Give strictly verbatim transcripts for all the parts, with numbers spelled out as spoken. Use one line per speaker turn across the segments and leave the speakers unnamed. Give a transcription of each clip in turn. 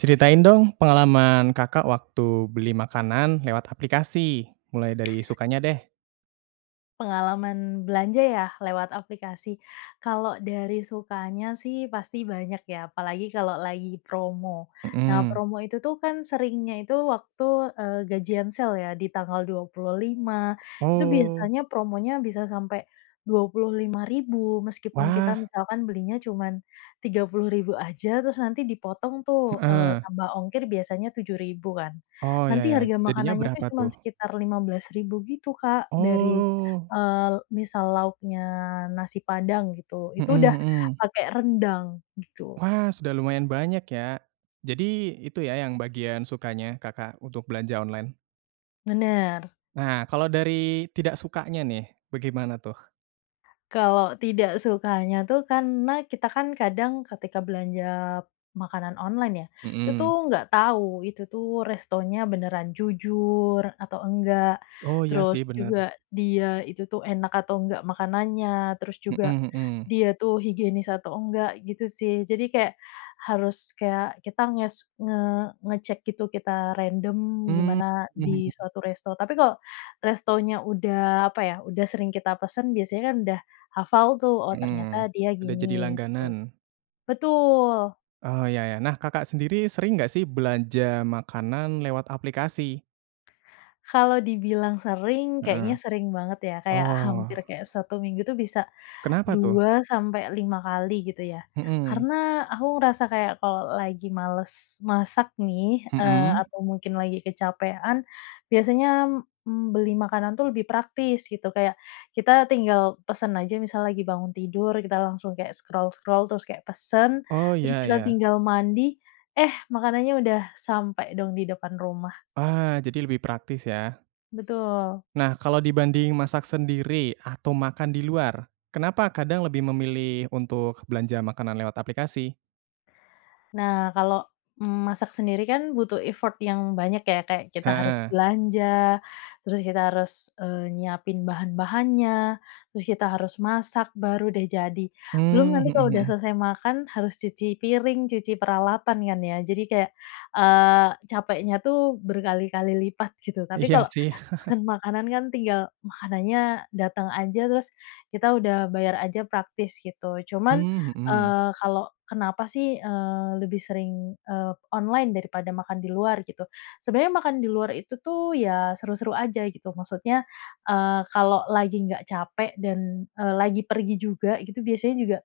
Ceritain dong, pengalaman Kakak, waktu beli makanan lewat aplikasi, mulai dari sukanya, deh.
Pengalaman belanja, ya? Lewat aplikasi? Kalau dari sukanya, sih, pasti banyak, ya, apalagi kalau lagi promo. Nah,
Hmm.
promo itu, tuh, kan, seringnya itu waktu, eee, gajian sale ya di tanggal dua puluh lima, itu
Oh.
biasanya promonya bisa sampai dua puluh lima ribu meskipun kita
Wah.
misalkan belinya cuma tiga puluh ribu aja, terus nanti dipotong, tuh, eee,
Heeh.
tambah ongkir biasanya tujuh ribu kan.
Oh, iya
Nanti
iya,
harga
jadinya
makanannya, tuh,
berapa,
cuma
tuh?
sekitar lima belas ribu gitu Kak, dari,
Oh.
eee, misal lauknya nasi padang gitu,
Hmm
itu udah
hmm.
pake rendang. Gitu.
Wah, sudah lumayan banyak, ya. Jadi itu, ya, yang bagian sukanya Kakak untuk belanja online?
Bener.
Nah, kalau dari tidak sukanya, nih, bagaimana, tuh?
Kalau tidak sukanya, tuh, karena kita, kan, kadang ketika belanja makanan online, ya, itu,
Hmm.
tuh, nggak tahu itu, tuh, restonya beneran jujur atau enggak,
Oh, iya, sih,
terus
bener.
juga dia itu, tuh, enak atau enggak makanannya, terus juga
Mhm mhm.
dia, tuh, higienis atau enggak gitu sih. Jadi kayak harus kayak kita nges nge ngecek gitu kita random,
Mmm,
gimana di
mhm.
suatu resto. Tapi kalo restonya udah apa, ya, udah sering kita pesan biasanya, kan, udah hafal, tuh, oh, ternyata
Mhm,
dia
udah jadi
gini, gitu.
langganan.
Betul.
Oh, iya iya. Nah Kakak sendiri sering nggak, sih, belanja makanan lewat aplikasi?
Kalau dibilang sering kayaknya
Heeh.
sering banget, ya, kayak
Oh.
hampir kayak satu minggu, tuh, bisa
Kenapa, tuh?
dua sampai lima kali gitu, ya.
Mhm.
Karena aku ngerasa kayak kalau lagi males masak, nih, eee,
Hmm.
atau mungkin lagi kecapean biasanya, m mmm, beli makanan, tuh, lebih praktis gitu, kayak kita tinggal pesen aja misal lagi bangun tidur kita langsung kayak scroll-scroll terus kayak pesen,
Oh,
terus
iya
kita
iya.
tinggal mandi, eh makanannya udah sampai dong di depan rumah.
Ah, jadi lebih praktis, ya?
Betul.
Nah, kalau dibanding masak sendiri atau makan di luar, kenapa kadang lebih memilih untuk belanja makanan lewat aplikasi?
Nah kalau, mmm, masak sendiri, kan, butuh effort yang banyak ya, kayak kita harus
Heeh.
belanja, terus kita harus, eee, nyiapin bahan-bahannya, terus kita harus masak, baru, deh, jadi. Belum
Mmm,
nanti
mhm
kalau udah
mhm.
selesai makan harus cuci piring, cuci peralatan, kan, ya, jadi kayak, eee, capeknya, tuh, berkali-kali lipat gitu. Tapi
Iya,
kalau
sih.
pesen makanan, kan, tinggal makanannya datang aja, terus kita udah bayar aja, praktis gitu. Cuman,
Mmm, mhm.
eee, kalau kenapa, sih, eee, lebih sering, eee, online daripada makan di luar gitu, sebenarnya makan di luar itu, tuh, ya, seru-seru aja gitu. Maksudnya, eee, kalau lagi nggak capek dan, eee, lagi pergi juga gitu biasanya juga,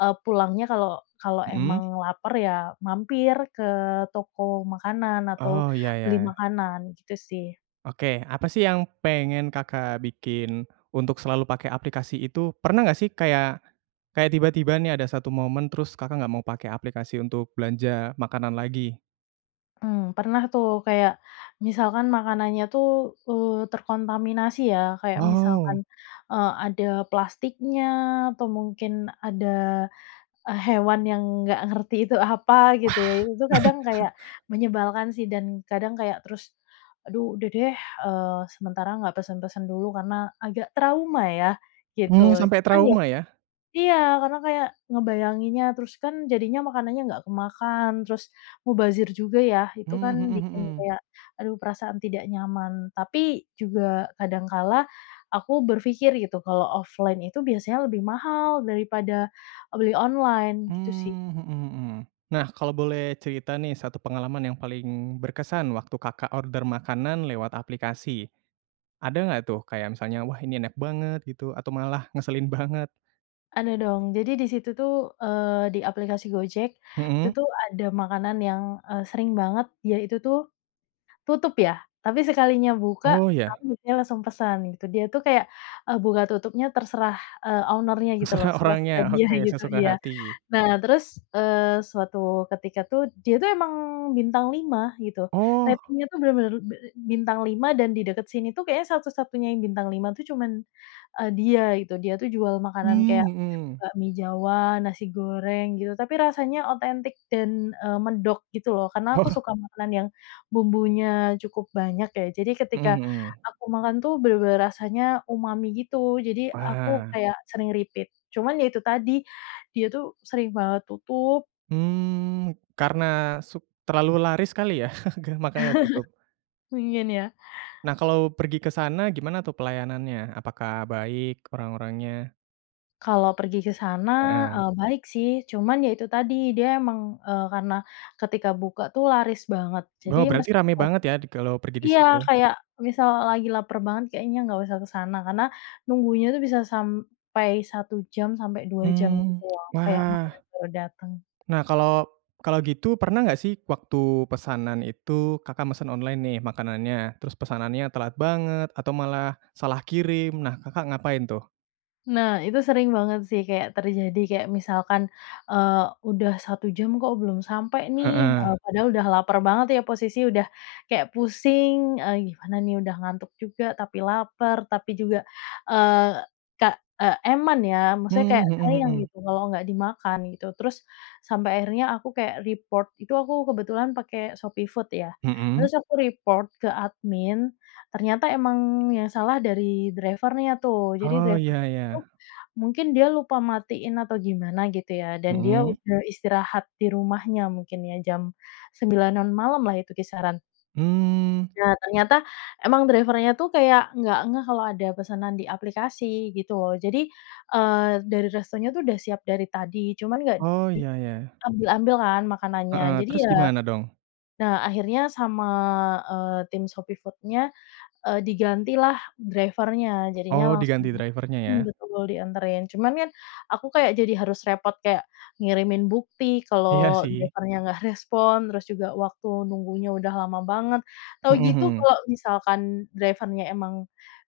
eee, pulangnya kalau kalau
Mhm.
emang laper, ya, mampir ke toko makanan, atau
Oh, iya iya
beli
iya.
makanan gitu, sih.
Oke, apa, sih, yang pengen Kakak bikin untuk selalu pakai aplikasi itu? Pernah nggak, sih, kayak, kayak tiba-tiba, nih, ada satu momen terus Kakak nggak mau pakai aplikasi untuk belanja makanan lagi?
Mmm, pernah, tuh, kayak misalkan makanannya, tuh, eee, terkontaminasi, ya, kayak misalkan,
Wow.
eee, ada plastiknya, atau mungkin ada, eee, hewan yang nggak ngerti itu apa gitu, ya.
Wah.
Itu kadang kayak menyebalkan, sih, dan kadang kayak terus, aduh udah, deh, eee, sementara nggak pesan-pesan dulu karena agak trauma, ya, gitu.
Mmm, sampai
Cuman ya
trauma, ya?
iya, karena kayak ngebayanginnya, terus, kan, jadinya makanannya nggak kemakan, terus mubazir juga, ya, itu,
Mmm,
kan,
mhm
bikin
mhm.
kayak aduh perasaan tidak nyaman. Tapi juga kadang kala, aku berpikir gitu kalau offline itu biasanya lebih mahal daripada beli online. Gitu, sih.
Mmm, mhm mhm. Nah, kalau boleh cerita, nih, satu pengalaman yang paling berkesan waktu Kakak order makanan lewat aplikasi, ada nggak, tuh, kayak misalnya wah ini enak banget gitu atau malah ngeselin banget?
Ada dong. Jadi di situ tuh, eee, di aplikasi Gojek itu,
Mhm.
tuh, ada makanan yang, eee, sering banget dia itu tuh, tutup, ya. Tapi sekalinya buka,
Oh, iya.
aku biasanya langsung pesan, gitu, dia tuh kayak, eee, buka tutupnya terserah, eee, owner-nya gitu,
Terserah
loh, suka-suka
orangnya,
dia
oke,
gitu,
sesuka
iya.
hati.
Nah, terus, eee, suatu ketika tuh, dia, tuh, emang bintang lima gitu.
Oh!
Ratingnya, tuh, bener-bener be e bintang lima dan di dekat sini, tuh, kayaknya satu-satunya yang bintang lima tuh, cuman, eee, dia itu. Dia, tuh, jual makanan
Mmm,
kayak
mhm.
bakmi jawa, nasi goreng, gitu. Tapi rasanya otentik dan, eee, medok gitu, loh, karena aku
Oh.
suka makanan yang bumbunya cukup banyak, ya. Jadi
Mhm
ketika
mhm.
aku makan, tuh, bener-bener rasanya umami gitu, jadi aku
Wah.
kayak sering repeat. Cuman, ya, itu tadi, dia, tuh, sering banget tutup.
Mmm, karena su terlalu laris kali, ya? makanya tutup.
Pingin, ya?
Nah, kalau pergi ke sana gimana, tuh, pelayanannya? Apakah baik orang-orangnya?
Kalau pergi ke sana,
Heeh.
eee, baik, sih. Cuman, ya, itu tadi dia emang, eee, karena ketika buka, tuh, laris banget. Jadi
Wow berarti rame
meskipun
banget, ya, di kalau pergi di
iya,
situ.
kayak misal lagi laper banget kayaknya nggak usah ke sana. Karena nunggunya itu bisa sampai satu jam sampai dua jam
Mmm,
gitu, loh, kayak
wah!
makanan baru dateng.
Nah, kalo kalo gitu pernah nggak, sih, waktu pesanan itu Kakak mesen online, nih, makanannya, terus pesanannya telat banget atau malah salah kirim, nah, Kakak ngapain, tuh?
Nah, itu sering banget, sih, kayak terjadi, kayak misalkan, eee, udah satu jam kok belum sampai, nih,
Heeh.
eee, padahal udah lapar banget, ya, posisi udah kayak pusing, eee, gimana, nih, udah ngantuk juga tapi lapar, tapi juga, eee, kak ek eman, ya. Maksudnya
Mmm,
kayak,
mhm
sayang
mhm.
gitu kalo nggak dimakan gitu. Terus, sampe akhirnya aku kayak report. Itu aku kebetulan pake Shopee Food, ya.
Mhm.
Terus aku report. ke admin, ternyata emang yang salah dari driver-nya, tuh, jadi
Oh, iya
driver-nya, tuh,
iya.
mungkin dia lupa matiin atau gimana gitu, ya, dan dia
Mhm.
udah istirahat di rumahnya mungkin, ya, jam sembilanan malamlah itu kisaran.
Mmm.
Nah, ternyata emang driver-nya, tuh, kayak nggak ngeh kalau ada pesanan di aplikasi gitu, loh, jadi, eee, dari restonya, tuh, udah siap dari tadi, cuman nggak
Oh, iya iya.
diambil-ambil kan makanannya.
Heeh,
Jadi
terus
ya
gimana dong?
nah, akhirnya sama, eee, tim Shopee Food-nya, eee, digantilah driver-nya, jadinya
Oh,
langsung
diganti driver-nya ya?
hmm, betul dianterin. Cuman, kan, aku kayak jadi harus repot kayak ngirimin bukti
Iya,
kalau
sih.
driver-nya nggak respon, terus juga waktu nunggunya udah lama banget. Tahu
Mhm
gitu
mhm.
kalo misalkan driver-nya emang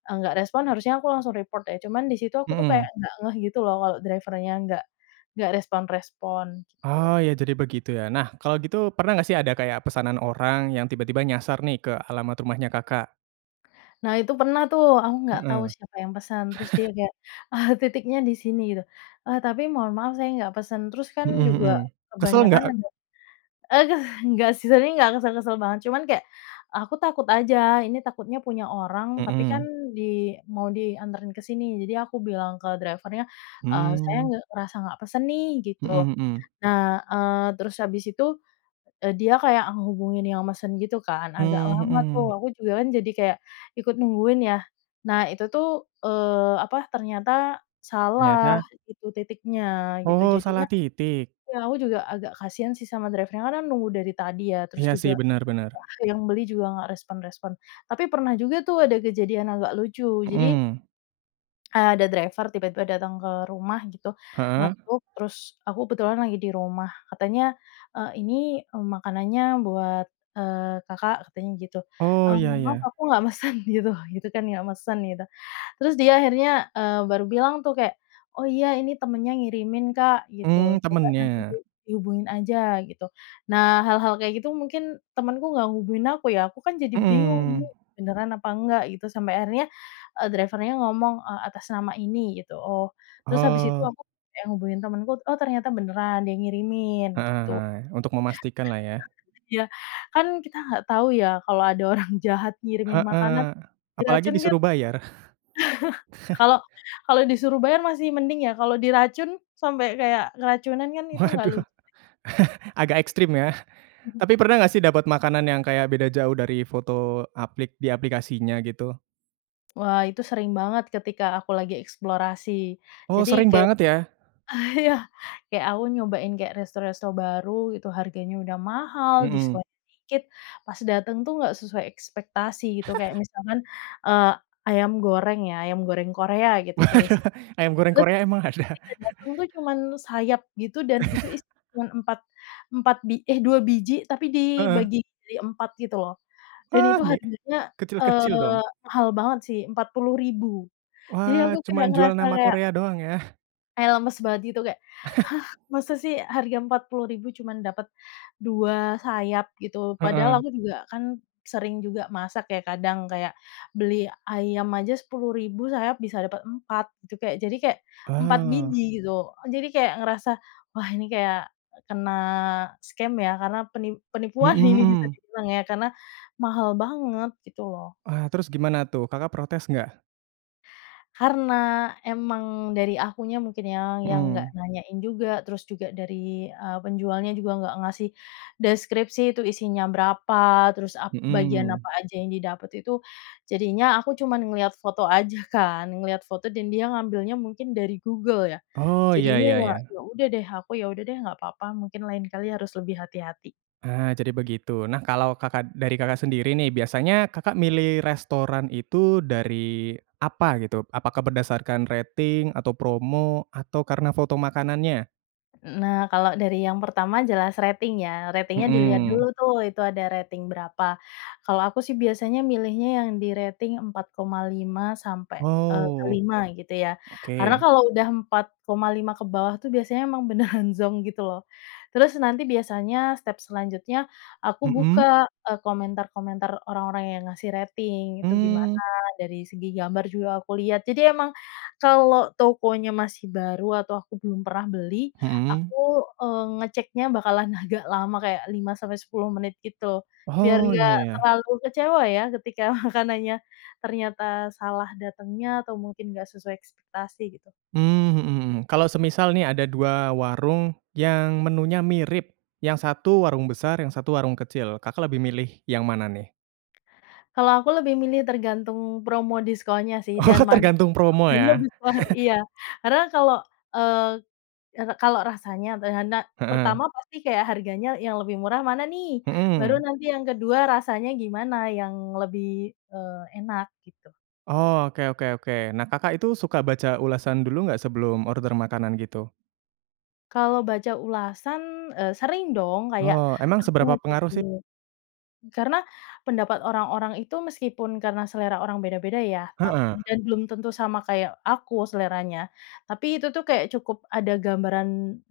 enggak respon harusnya aku langsung report ya. Cuman di situ aku, tuh, kayak
Mhm.
nggak ngeh gitu, loh, kalau driver-nya enggak, enggak respon-respon, gitu.
Oh, ya, jadi begitu, ya? Nah, kalo gitu pernah nggak, sih, ada kayak pesanan orang yang tiba-tiba nyasar, nih, ke alamat rumahnya Kakak?
Nah itu pernah, tuh, aku nggak tahu
Mhm.
siapa yang pesan, terus dia kayak titiknya di sini, gitu. Eee, "Tapi mohon maaf saya nggak pesan," terus, kan,
Mhm mhm.
juga
Kesel
kebanyakan
nggak?
ada aduh, nggak, sih, sering nggak kesel-kesel banget. Cuman kayak aku takut aja ini takutnya punya orang tapi, kan,
Mhm.
di mau dianterin ke sini jadi aku bilang ke driver-nya, eee, "Saya
Mmm.
nggak, ngerasa nggak pesen, nih." gitu.
Mhm mhm.
Nah, eee, terus habis itu, eee, dia kayak ngehubungin yang mesen gitu, kan, agak
Mmm,
lama, tuh,
mhm.
aku juga, kan, jadi kayak ikut nungguin, ya. Nah itu, tuh, eee, apa, ternyata salah
Ternyata?
gitu titiknya, gitu,
Oh,
jadinya
salah titik.
iya aku juga agak kasihan, sih, sama driver-nya karena kan nunggu dari tadi, ya, terus
Iya, sih,
juga
bener bener.
wah yang beli juga enggak respon-respon. Tapi pernah juga, tuh, ada kejadian agak lucu. Jadi
Mhm.
eee, ada driver tiba-tiba datang ke rumah gitu.
Heeh?
Ngetuk, terus aku kebetulan lagi di rumah, katanya, "Eee, ini, eee, makanannya buat, eee, Kakak." katanya gitu,
Oh,
"Eee,
iya
mohon maaf
iya.
aku nggak mesen." gitu gitu, kan, nggak mesen gitu. Terus dia akhirnya, eee, baru bilang tuh kayak, "Oh iya ini temennya ngirimin, Kak," gitu,
Mmm,
"coba nanti di
temennya?
dihubungin aja." Gitu. Nah, hal-hal kayak gitu mungkin temenku nggak hubungin aku, ya, aku, kan, jadi bingung, ini
Mhm.
beneran apa enggak gitu. Sampai akhirnya, eee, driver-nya ngomong, eee, "Atas nama ini." Gitu, oh. Terus habis itu
Oh.
aku kayak hubungin temenku, oh, ternyata beneran dia ngirimin,
Heeh
gitu.
heeh, untuk memastikanlah, ya?
Iya, kan, kita nggak tahu, ya, kalau ada orang jahat ngirimin makanan
Heeh, apalagi
diracun, kan
disuruh bayar.
Kalo kalo disuruh bayar masih mending, ya, kalau diracun? Sampai kayak keracunan, kan,
Waduh,
itu enggak lucu, deh.
agak ekstrim, ya?
Mhm.
Tapi pernah nggak, sih, dapat makanan yang kayak beda jauh dari foto aplik di aplikasinya gitu?
Wah, itu sering banget ketika aku lagi eksplorasi.
Oh,
Jadi
sering
kayak
banget, ya?
ah, iya, kayak aku nyobain kayak resto-resto baru itu harganya udah mahal,
Mhm.
diskon dikit, pas dateng tuh nggak sesuai ekspektasi gitu. Kayak misalkan, eee, ayam goreng, ya, ayam goreng Korea gitu
Waduh,
tulisan.
ayam goreng
Terus,
Korea emang ada?
ketika dateng tuh cuman sayap gitu, dan itu isinya cuma empat empat bi eh, dua biji tapi
Heeh.
dibagi jadi empat gitu, loh. Dan
Wah,
itu
mi
harganya,
kecil-kecil
eee,
dong?
mahal banget, sih empat puluh ribu. Jadi aku
Wah, cuma
kayak
jual
ngerasa
nama
kayak
Korea doang, ya?
kayak lemes banget gitu. Kayak "Hah! masa, sih, harga empat puluh ribu cuman dapat dua sayap?" gitu. Padahal
Heeh.
aku juga kan sering juga masak, ya, kadang kayak beli ayam aja sepuluh ribu sayap bisa dapat empat gitu. Kayak jadi kayak empat
Oh.
biji gitu. Jadi kayak ngerasa, wah ini kayak kena scam, ya, karena penip
Mhm
penipuan ini bisa
mhm.
dibilang, ya, karena mahal banget, gitu loh.
Ah, terus gimana, tuh? Kakak protes enggak?
Karena, emang dari akunya mungkin, ya, yang nggak
Mhm.
nanyain juga, terus juga dari, eee, penjualnya juga nggak ngasih deskripsi itu isinya berapa, terus ap bagian
Mhm.
apa aja yang didapat itu. Jadinya aku cuman ngelihat foto aja, kan. Ngelihat foto dan dia ngambilnya mungkin dari Google ya?
Oh, iya
Jadinya,
iya
ya
iya.
ya udah deh, aku, ya udah deh, nggak papa, mungkin lain kali harus lebih hati-hati.
Ah, jadi begitu. Nah, kalau Kakak dari Kakak sendiri, nih, biasanya Kakak milih restoran itu dari apa gitu? Apakah berdasarkan rating, atau promo? Atau karena foto makanannya?
Eee, nah, kalau dari yang pertama jelas rating ya. Ratingnya dilihat dulu
Mhm.
tuh, itu ada rating berapa. Kalau aku sih biasanya milihnya yang di rating empat koma lima sampai, eee,
Oh.
lima gitu ya. Karena
Oke.
kalau udah empat koma lima ke bawah tuh biasanya emang beneran zonk gitu loh. Terus nanti biasanya step selanjutnya, aku
Mhm?
buka, eee, komentar-komentar orang-orang yang ngasih rating itu gimana,
Mmm.
dari segi gambar juga aku lihat. Jadi emang kalau tokonya masih baru atau aku belum pernah beli,
Mhm.
aku, eee, ngeceknya bakalan agak lama, kayak lima sampai sepuluh menit gitu. Biar
Oh,
enggak
iya iya.
terlalu kecewa ya, ketika makanannya ternyata salah datangnya atau mungkin enggak sesuai ekspektasi gitu.
Mmm, mhm mhm. Kalau semisal nih ada dua warung yang menunya mirip yang satu warung besar, yang satu warung kecil, Kakak lebih milih yang mana nih?
Kalau aku lebih milih tergantung promo diskonnya sih,
Oh,
dan mana yang
tergantung promo
potongannya
ya.
besar. Iya, karena kalau, eee eee, kalo rasanya, be hanak
Heeh.
pertama pasti kayak harganya yang lebih murah mana nih? Baru
Mhm.
nanti yang kedua, rasanya gimana, yang lebih, eee, enak? Gitu.
Oh, oke oke oke. Nah Kakak itu suka baca ulasan dulu enggak sebelum order makanan gitu?
Kalau baca ulasan, eee, sering dong kayak
Oh emang
aku
seberapa
ngecek
pengaruh sih?
dulu. Karena pendapat orang-orang itu meskipun karena selera orang beda-beda ya tap
Heeh.
dan belum tentu sama kayak aku seleranya, tapi itu tuh kayak cukup ada gambaran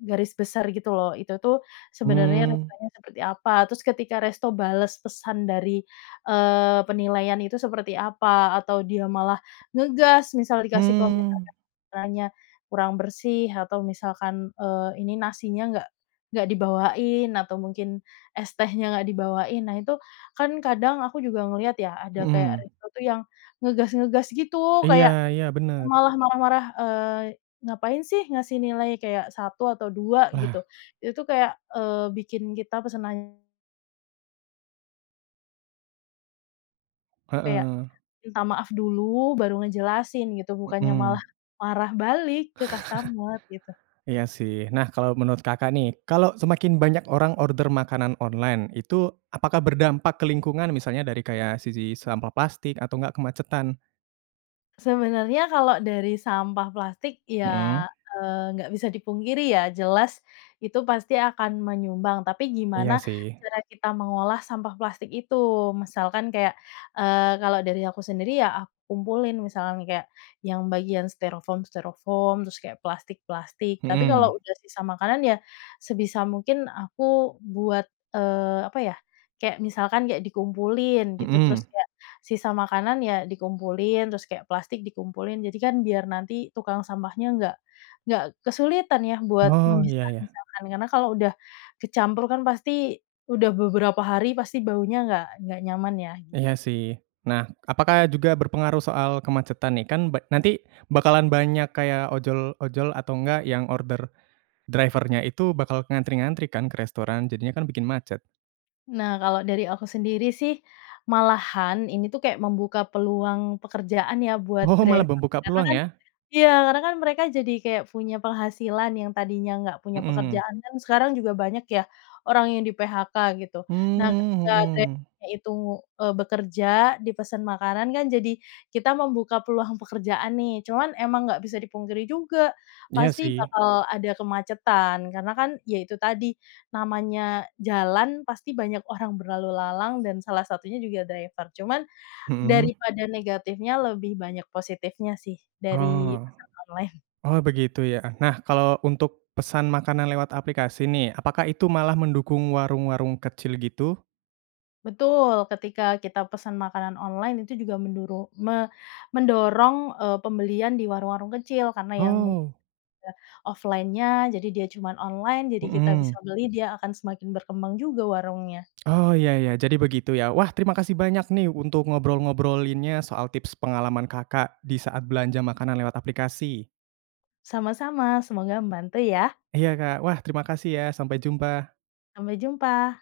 garis besar gitu loh, itu tuh sebenarnya
Mmm.
restonya seperti apa, terus ketika resto bales pesan dari, eee, penilaian itu seperti apa, atau dia malah ngegas misal dikasih komentar
Hmm.
restorannya kurang bersih atau misalkan, eee, ini, nasinya nggak nggak dibawain atau mungkin es tehnya nggak dibawain. Nah itu kan kadang aku juga ngelihat ya ada kayak
Mhm.
resto tuh yang ngegas-ngegas gitu,
Iya
kayak
iya bener.
malah marah-marah, eee, "Ngapain sih ngasih nilai kayak satu atau dua?" Gitu,
Nah.
itu tuh kayak, eee, bikin kita pesenan tuh kayak,
Heeh.
minta maaf dulu baru ngejelasin gitu, bukannya
Mhm.
malah marah balik ke customer gitu.
Iya sih, nah kalo menurut Kakak nih, kalo semakin banyak orang order makanan online itu apakah berdampak ke lingkungan? Misalnya dari kayak sisi sampah plastik atau enggak kemacetan?
Sebenarnya kalau dari sampah plastik ya,
Mhm.
eee, nggak bisa dipungkiri ya, jelas itu pasti akan menyumbang, tapi gimana
Iya sih.
cara kita mengolah sampah plastik itu. Misalkan kayak, eee, kalau dari aku sendiri ya aku kumpulin, misalkan kayak yang bagian styrofoam-styrofoam, terus kayak plastik-plastik tapi kalau
Mhm.
udah sisa makanan ya sebisa mungkin aku buat, eee, apa ya, kayak misalkan kayak dikumpulin gitu,
Mhm.
terus kayak sisa makanan ya dikumpulin, terus kayak plastik dikumpulin. Jadi kan biar nanti tukang sampahnya nggak nggak kesulitan ya buat
Oh ya ya.
memisah-misahkan karena kalau udah kecampur kan pasti udah beberapa hari pasti baunya nggak nggak nyaman ya, gitu.
Iya sih, nah apakah juga berpengaruh soal kemacetan nih? Kan ba nanti bakalan banyak kayak ojol-ojol atau nggak yang order driver-nya itu bakal ngantri-ngantri kan ke restoran? Jadinya kan bikin macet.
Nah, kalau dari aku sendiri sih malahan ini tuh kayak membuka peluang pekerjaan ya buat
Oh, malah
driver.
membuka
Karena
peluang
kan
ya?
iya karena kan mereka jadi kayak punya penghasilan, yang tadinya nggak punya
Mhm.
pekerjaan kan sekarang juga banyak ya orang yang di-PHK gitu. Nah
Mmm,
ketika
mhm.
driver-nya itu, eee, bekerja, dipesan makanan kan jadi kita membuka peluang pekerjaan nih. Cuman emang nggak bisa dipungkiri juga,
Iya
pasti
sih.
bakal ada kemacetan, karena kan ya itu tadi, namanya jalan pasti banyak orang berlalu lalang dan salah satunya juga driver. Cuman
Mhm.
daripada negatifnya lebih banyak positifnya sih, dari
Oh.
pesan online.
Oh begitu ya. Nah kalo untuk pesan makanan lewat aplikasi nih, apakah itu malah mendukung warung-warung kecil gitu?
Betul! Ketika kita pesan makanan online itu juga menduru me mendorong, eee, pembelian di warung-warung kecil karena yang mu
Oh.
[unintelligible] offline-nya jadi dia cuman online, jadi kita bisa
Mhm.
beli, dia akan semakin berkembang juga warungnya.
Oh ya ya jadi begitu ya, wah terima kasih banyak nih untuk ngobrol-ngobrolinnya soal tips pengalaman Kakak di saat belanja makanan lewat aplikasi.
Sama-sama, semoga membantu ya.
Iya Kak, wah terima kasih ya, sampai jumpa.
Sampai jumpa.